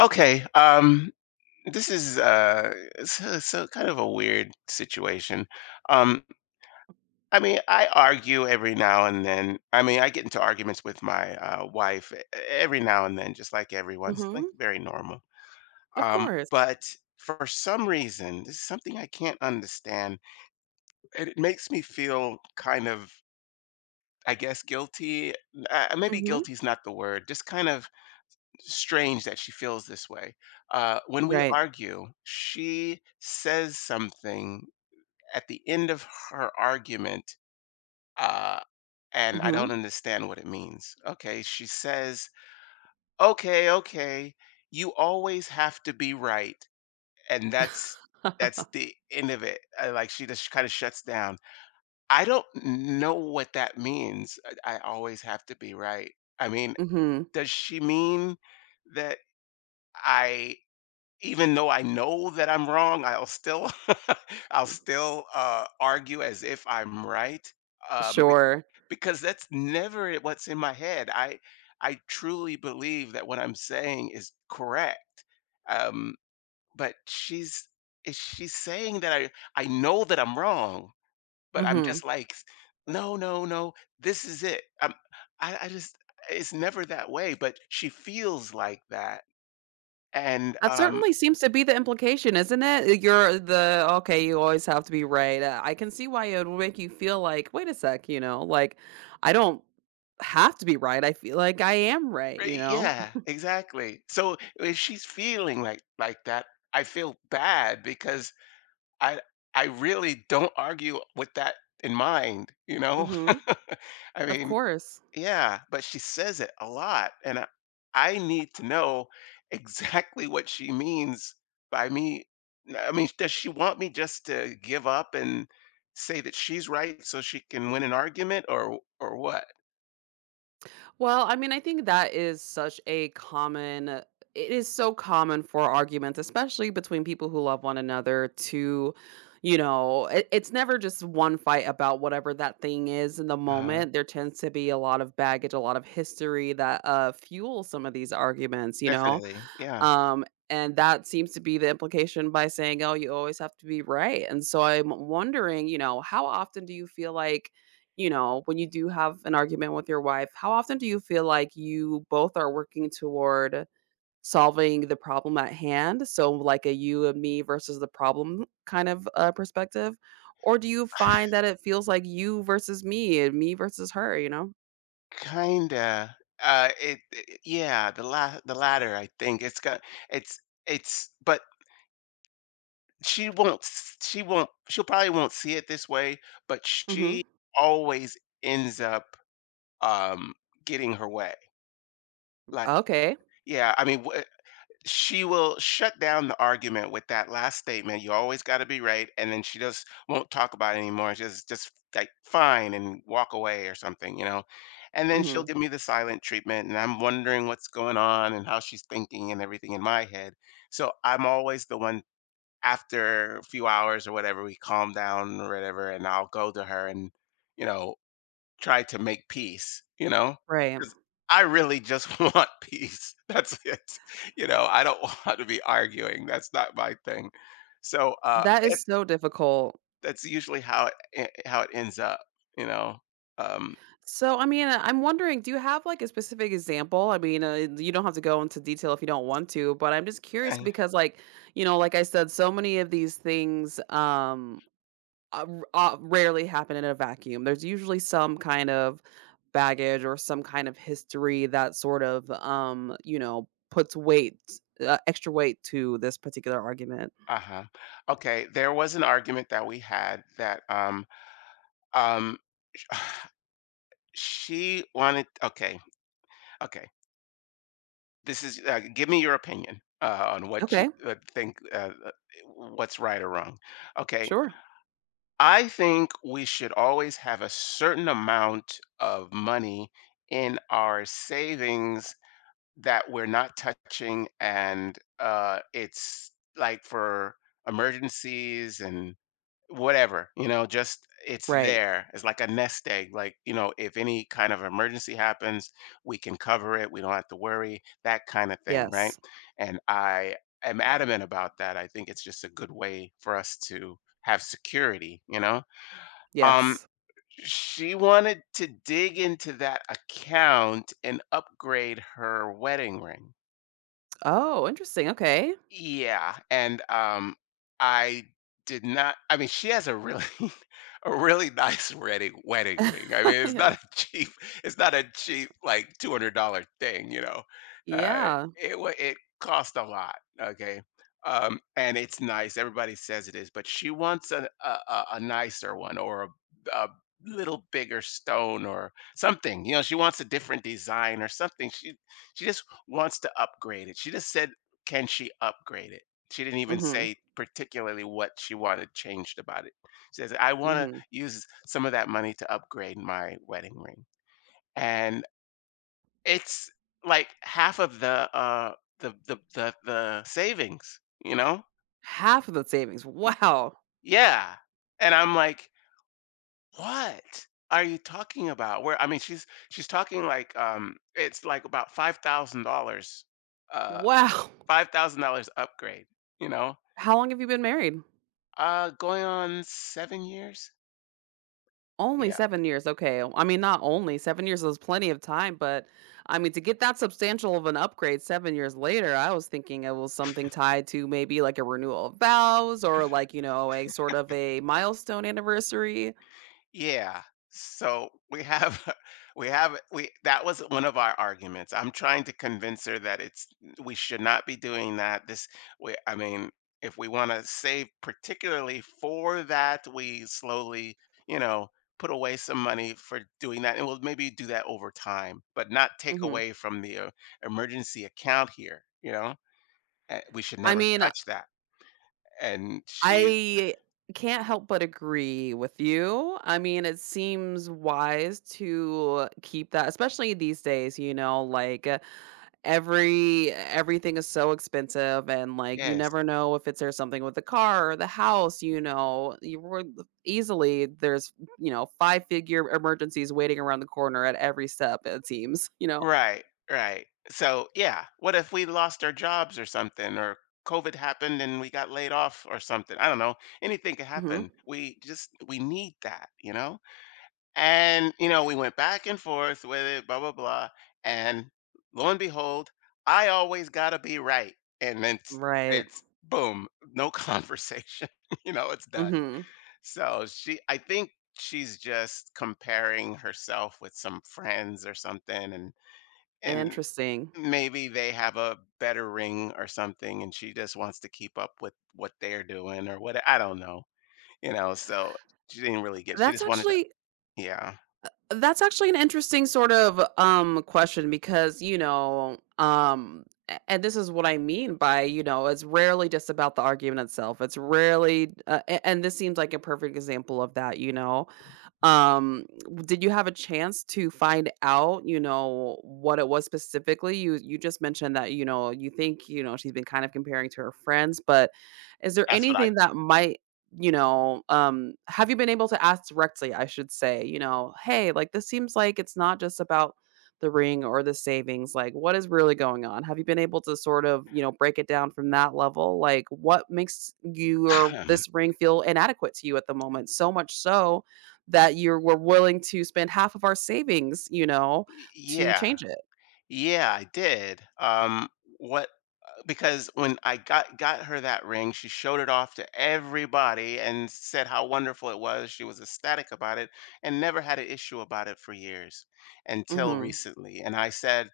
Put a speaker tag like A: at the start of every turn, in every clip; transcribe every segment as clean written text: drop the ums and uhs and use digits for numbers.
A: Okay. This is So kind of a weird situation. Um, I mean, I argue every now and then. I mean, I get into arguments with my wife every now and then, just like everyone's like
B: Mhm.
A: very normal.
B: Of
A: Um,
B: course.
A: but for some reason, this is something I can't understand. And it makes me feel kind of, I guess, guilty. Maybe
B: Mhm.
A: guilty is not the word. Just kind of strange that she feels this way. When we
B: Right.
A: argue, she says something at the end of her argument, uh, and I don't
B: Mhm.
A: understand what it means. Okay, she says, "Okay, okay, you always have to be right," and that's the end of it. Like she just kind of shuts down. I don't know what that means. I always have to be right. I mean,
B: Mhm.
A: does she mean that I? Even though I know that I'm wrong, I'll still I'll still, argue as if I'm right, be
B: Sure.
A: because that's never what's in my head. I truly believe that what I'm saying is correct, um, but she's saying that I know that I'm wrong, but I'm just
B: Mhm.
A: like, "No, no, no, this is it." I just It's never that way, but she feels like that, and,
B: That
A: um,
B: certainly seems to be the implication, isn't it? You're the okay, you always have to be right. I can see why it would make you feel like, "Wait a sec, you know, like, I don't have to be right. I feel like I am right," you
A: Right,
B: know?
A: yeah, exactly. So if she's feeling like that, I feel bad because I I really don't argue with that in mind, you know?
B: Mhm.
A: I
B: Of
A: mean,
B: course.
A: yeah, but she says it a lot, and I need to know exactly what she means by me. I mean, does she want me just to give up and say that she's right so she can win an argument or what?
B: Well, I mean, I think that is such a common it is so common for arguments, especially between people who love one another to you know, it's never just one fight about whatever that thing is in the
A: Uh,
B: moment. There tends to be a lot of baggage, a lot of history that fuels some of these arguments, you know.
A: definitely. Yeah.
B: And that seems to be the implication by saying, "Oh, you always have to be right." And so I'm wondering, you know, how often do you feel like, you know, when you do have an argument with your wife, how often do you feel like you both are working toward solving the problem at hand? So like a you and me versus the problem kind of perspective, or do you find that it feels like you versus me and me versus her? You know?
A: Kinda. It it Yeah, the la the latter, I think. It's got it's it's but she won't she'll probably won't see it this way, but
B: Mm-hmm.
A: she always ends up, um, getting her way. Like,
B: Okay.
A: yeah, I mean, wh she will shut down the argument with that last statement. You always got to be right, and then she just won't talk about it anymore. She's just like fine and walk away or something, you know. And then she'll
B: Mm-hmm.
A: give me the silent treatment, and I'm wondering what's going on and how she's thinking and everything in my head. So I'm always the one after a few hours or whatever we calm down or whatever, and I'll go to her and you know Try to make peace, you know,
B: Right.
A: because I really just want peace. That's it. You know, I don't want to be arguing. That's not my thing. So,
B: That
A: it
B: is so difficult.
A: that's usually how it ends up, you know? Um,
B: So, I mean, I'm wondering, do you have like a specific example? I mean, you don't have to go into detail if you don't want to, but I'm just curious
A: and
B: because, like, you know, like I said, so many of these things, r rarely happen in a vacuum. There's usually some kind of baggage or some kind of history that sort of, you know, puts weight, extra weight to this particular argument.
A: Uh-huh. Okay, there was an argument that we had that, um, she wanted, okay, okay. This is, give me your opinion, on what you,
B: Okay,
A: think, what's right or wrong. Okay,
B: sure.
A: I think we should always have a certain amount of money in our savings that we're not touching, and it's like for emergencies and whatever, you know, just it's
B: Right.
A: there. It's like a nest egg. Like, you know, if any kind of emergency happens, we can cover it. We don't have to worry, that kind of thing, right?
B: Yes.
A: And I am adamant about that. I think it's just a good way for us to have security, you know? Um,
B: Yes.
A: she wanted to dig into that account and upgrade her wedding ring.
B: Oh, interesting. Okay.
A: Yeah, and, I did not. I mean, she has a really a really nice wedding ring. I mean, it's not
B: Yeah.
A: a cheap it's not a cheap, like, $200 thing, you know? Uh,
B: Yeah.
A: it cost a lot, okay? And it's nice, everybody says it is, but she wants a nicer one or a little bigger stone or something, you know, she wants a different design or something. She just wants to upgrade it. She just said, can she upgrade it? She didn't even
B: Mhm,
A: say particularly what she wanted changed about it. She says, "I wanna
B: mhm.
A: use some of that money to upgrade my wedding ring." And it's like half of the, the savings, you know?
B: Half of the savings,
A: Y
B: wow,
A: yeah. And I'm like, "What are you talking about?" Where I mean, she's talking like, it's like about $5,000, uh,
B: wow.
A: $5,000 upgrade, you know?
B: How long have you been married?
A: Going on 7 years.
B: Only
A: Yeah,
B: 7 years, okay. I mean, not only, 7 years is plenty of time, but, I mean, to get that substantial of an upgrade 7 years later, I was thinking it was something tied to maybe, like, a renewal of vows or, like, you know, a sort of a milestone anniversary.
A: yeah. So we have, we have, we that was one of our arguments. I'm trying to convince her that it's we should not be doing that. I mean, if we want to save, particularly for that, we slowly, you know, put away some money for doing that, and we'll maybe do that over time, but not take
B: Mhm.
A: away from the emergency account here. You know, we should
B: I
A: never
B: mean
A: touch that. And she,
B: I can't help but agree with you. I mean, it seems wise to keep that especially these days, you know, like, everything is so expensive and, like, you
A: yes.
B: never know if it's there's something with the car or the house, you know, you would easily there's, you know, five-figure emergencies waiting around the corner at every step, it seems, you know?
A: Right, right. So, yeah, what if we lost our jobs or something, or COVID happened and we got laid off or something? I don't know. Anything could
B: Mhm.
A: happen. We need that, you know? And you know, we went back and forth with it, blah blah blah. And lo and behold, I always gotta be right. And then it's,
B: Right.
A: it's boom, no conversation. You know, it's done.
B: Mhm.
A: So she I think she's just comparing herself with some friends or something and
B: Interesting.
A: maybe they have a better ring or something, and she just wants to keep up with what they're doing or what, I don't know, you know. So she didn't really get, she
B: That's
A: just wanted to,
B: actually
A: yeah,
B: That's actually an interesting sort of, question because, you know, a and this is what I mean by, you know, it's rarely just about the argument itself. It's rarely, a and this seems like a perfect example of that, you know? W did you have a chance to find out, you know, what it was specifically? You just mentioned that, you know, you think, you know, she's been kind of comparing to her friends, but is there
A: that's what I.
B: anything that might, you know, have you been able to ask directly, I should say, you know, "Hey, like, this seems like it's not just about the ring or the savings, like, what is really going on?" Have you been able to sort of, you know, break it down from that level? Like, what makes you or this ring feel inadequate to you at the moment? So much so that you were willing to spend half of our savings, you know, to
A: Yeah.
B: change it.
A: Yeah, I did. What because when I got her that ring, she showed it off to everybody and said how wonderful it was, she was ecstatic about it and never had an issue about it for years until
B: Mhm,
A: recently, and I said,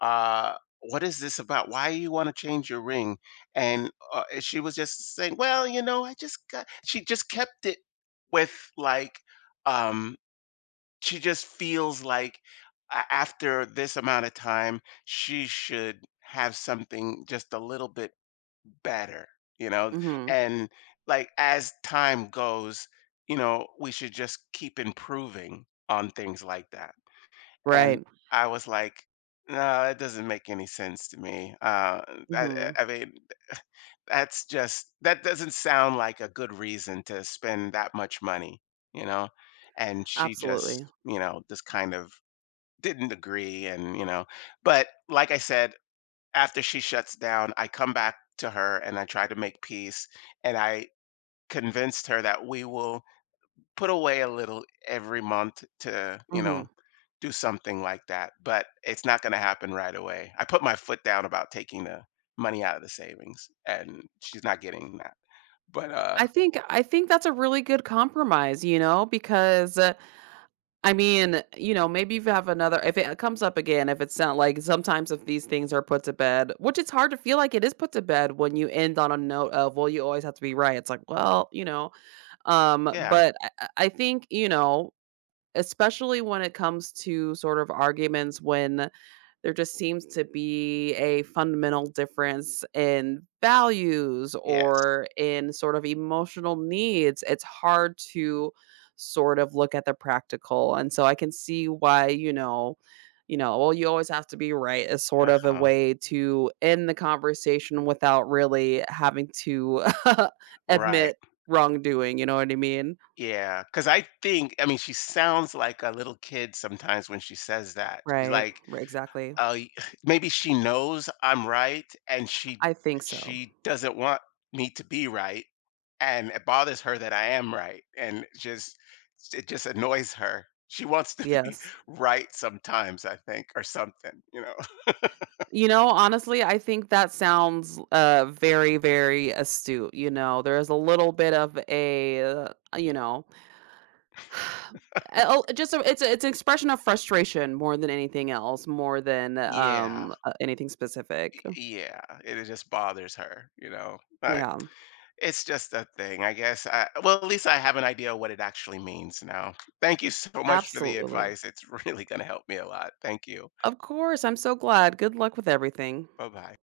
A: uh, what is this about? Why you want to change your ring? And she was just saying, well, you know, I just got, she just kept it with, like, um, she just feels like after this amount of time, she should have something just a little bit better, you know?
B: mhm.
A: And like, as time goes, you know, we should just keep improving on things like that. And
B: Right.
A: I was like, "No, that doesn't make any sense to me." Uh, I, I
B: Mhm.
A: I mean, that's just, that doesn't sound like a good reason to spend that much money, you know. And she
B: Absolutely.
A: just, you know, just kind of didn't agree, and you know. But like I said, after she shuts down, I come back to her and I try to make peace, and I convinced her that we will put away a little every month to, you know,
B: Mhm.
A: do something like that, but it's not going to happen right away. I put my foot down about taking the money out of the savings, and she's not getting that. But,
B: I think that's a really good compromise, you know, because, I mean, you know, maybe if you have another if it comes up again, if it's not like sometimes if these things are put to bed, which it's hard to feel like it is put to bed when you end on a note of, "Well, you always have to be right." It's like, well, you know,
A: yeah,
B: but I think, you know, especially when it comes to sort of arguments when there just seems to be a fundamental difference in values
A: yes,
B: or in sort of emotional needs, it's hard to sort of look at the practical. And so I can see why, you know, well, you always have to be right is sort of a
A: uh-huh,
B: way to end the conversation without really having to
A: right,
B: admit wrongdoing. You know what I mean?
A: yeah, because I think, I mean, she sounds like a little kid sometimes when she says that. She's
B: Right.
A: like,
B: Right. Exactly.
A: uh, y- maybe she knows I'm right and she
B: I think so.
A: she doesn't want me to be right and it bothers her that I am right and it just annoys her. She wants to be
B: Yes.
A: right sometimes, I think, or something, you know.
B: You know, honestly, I think that sounds, very, very astute, you know, there's a little bit of a, you know, oh, just a it's an expression of frustration more than anything else, more than,
A: Yeah.
B: anything specific.
A: Yeah. It just bothers her, you know. But
B: Yeah,
A: it's just a thing, I guess. Well, at least I have an idea what it actually means now. Thank you so much for the
B: absolutely.
A: advice. It's really going to help me a lot. Thank you.
B: Of course, I'm so glad. Good luck with everything.
A: Bye-bye.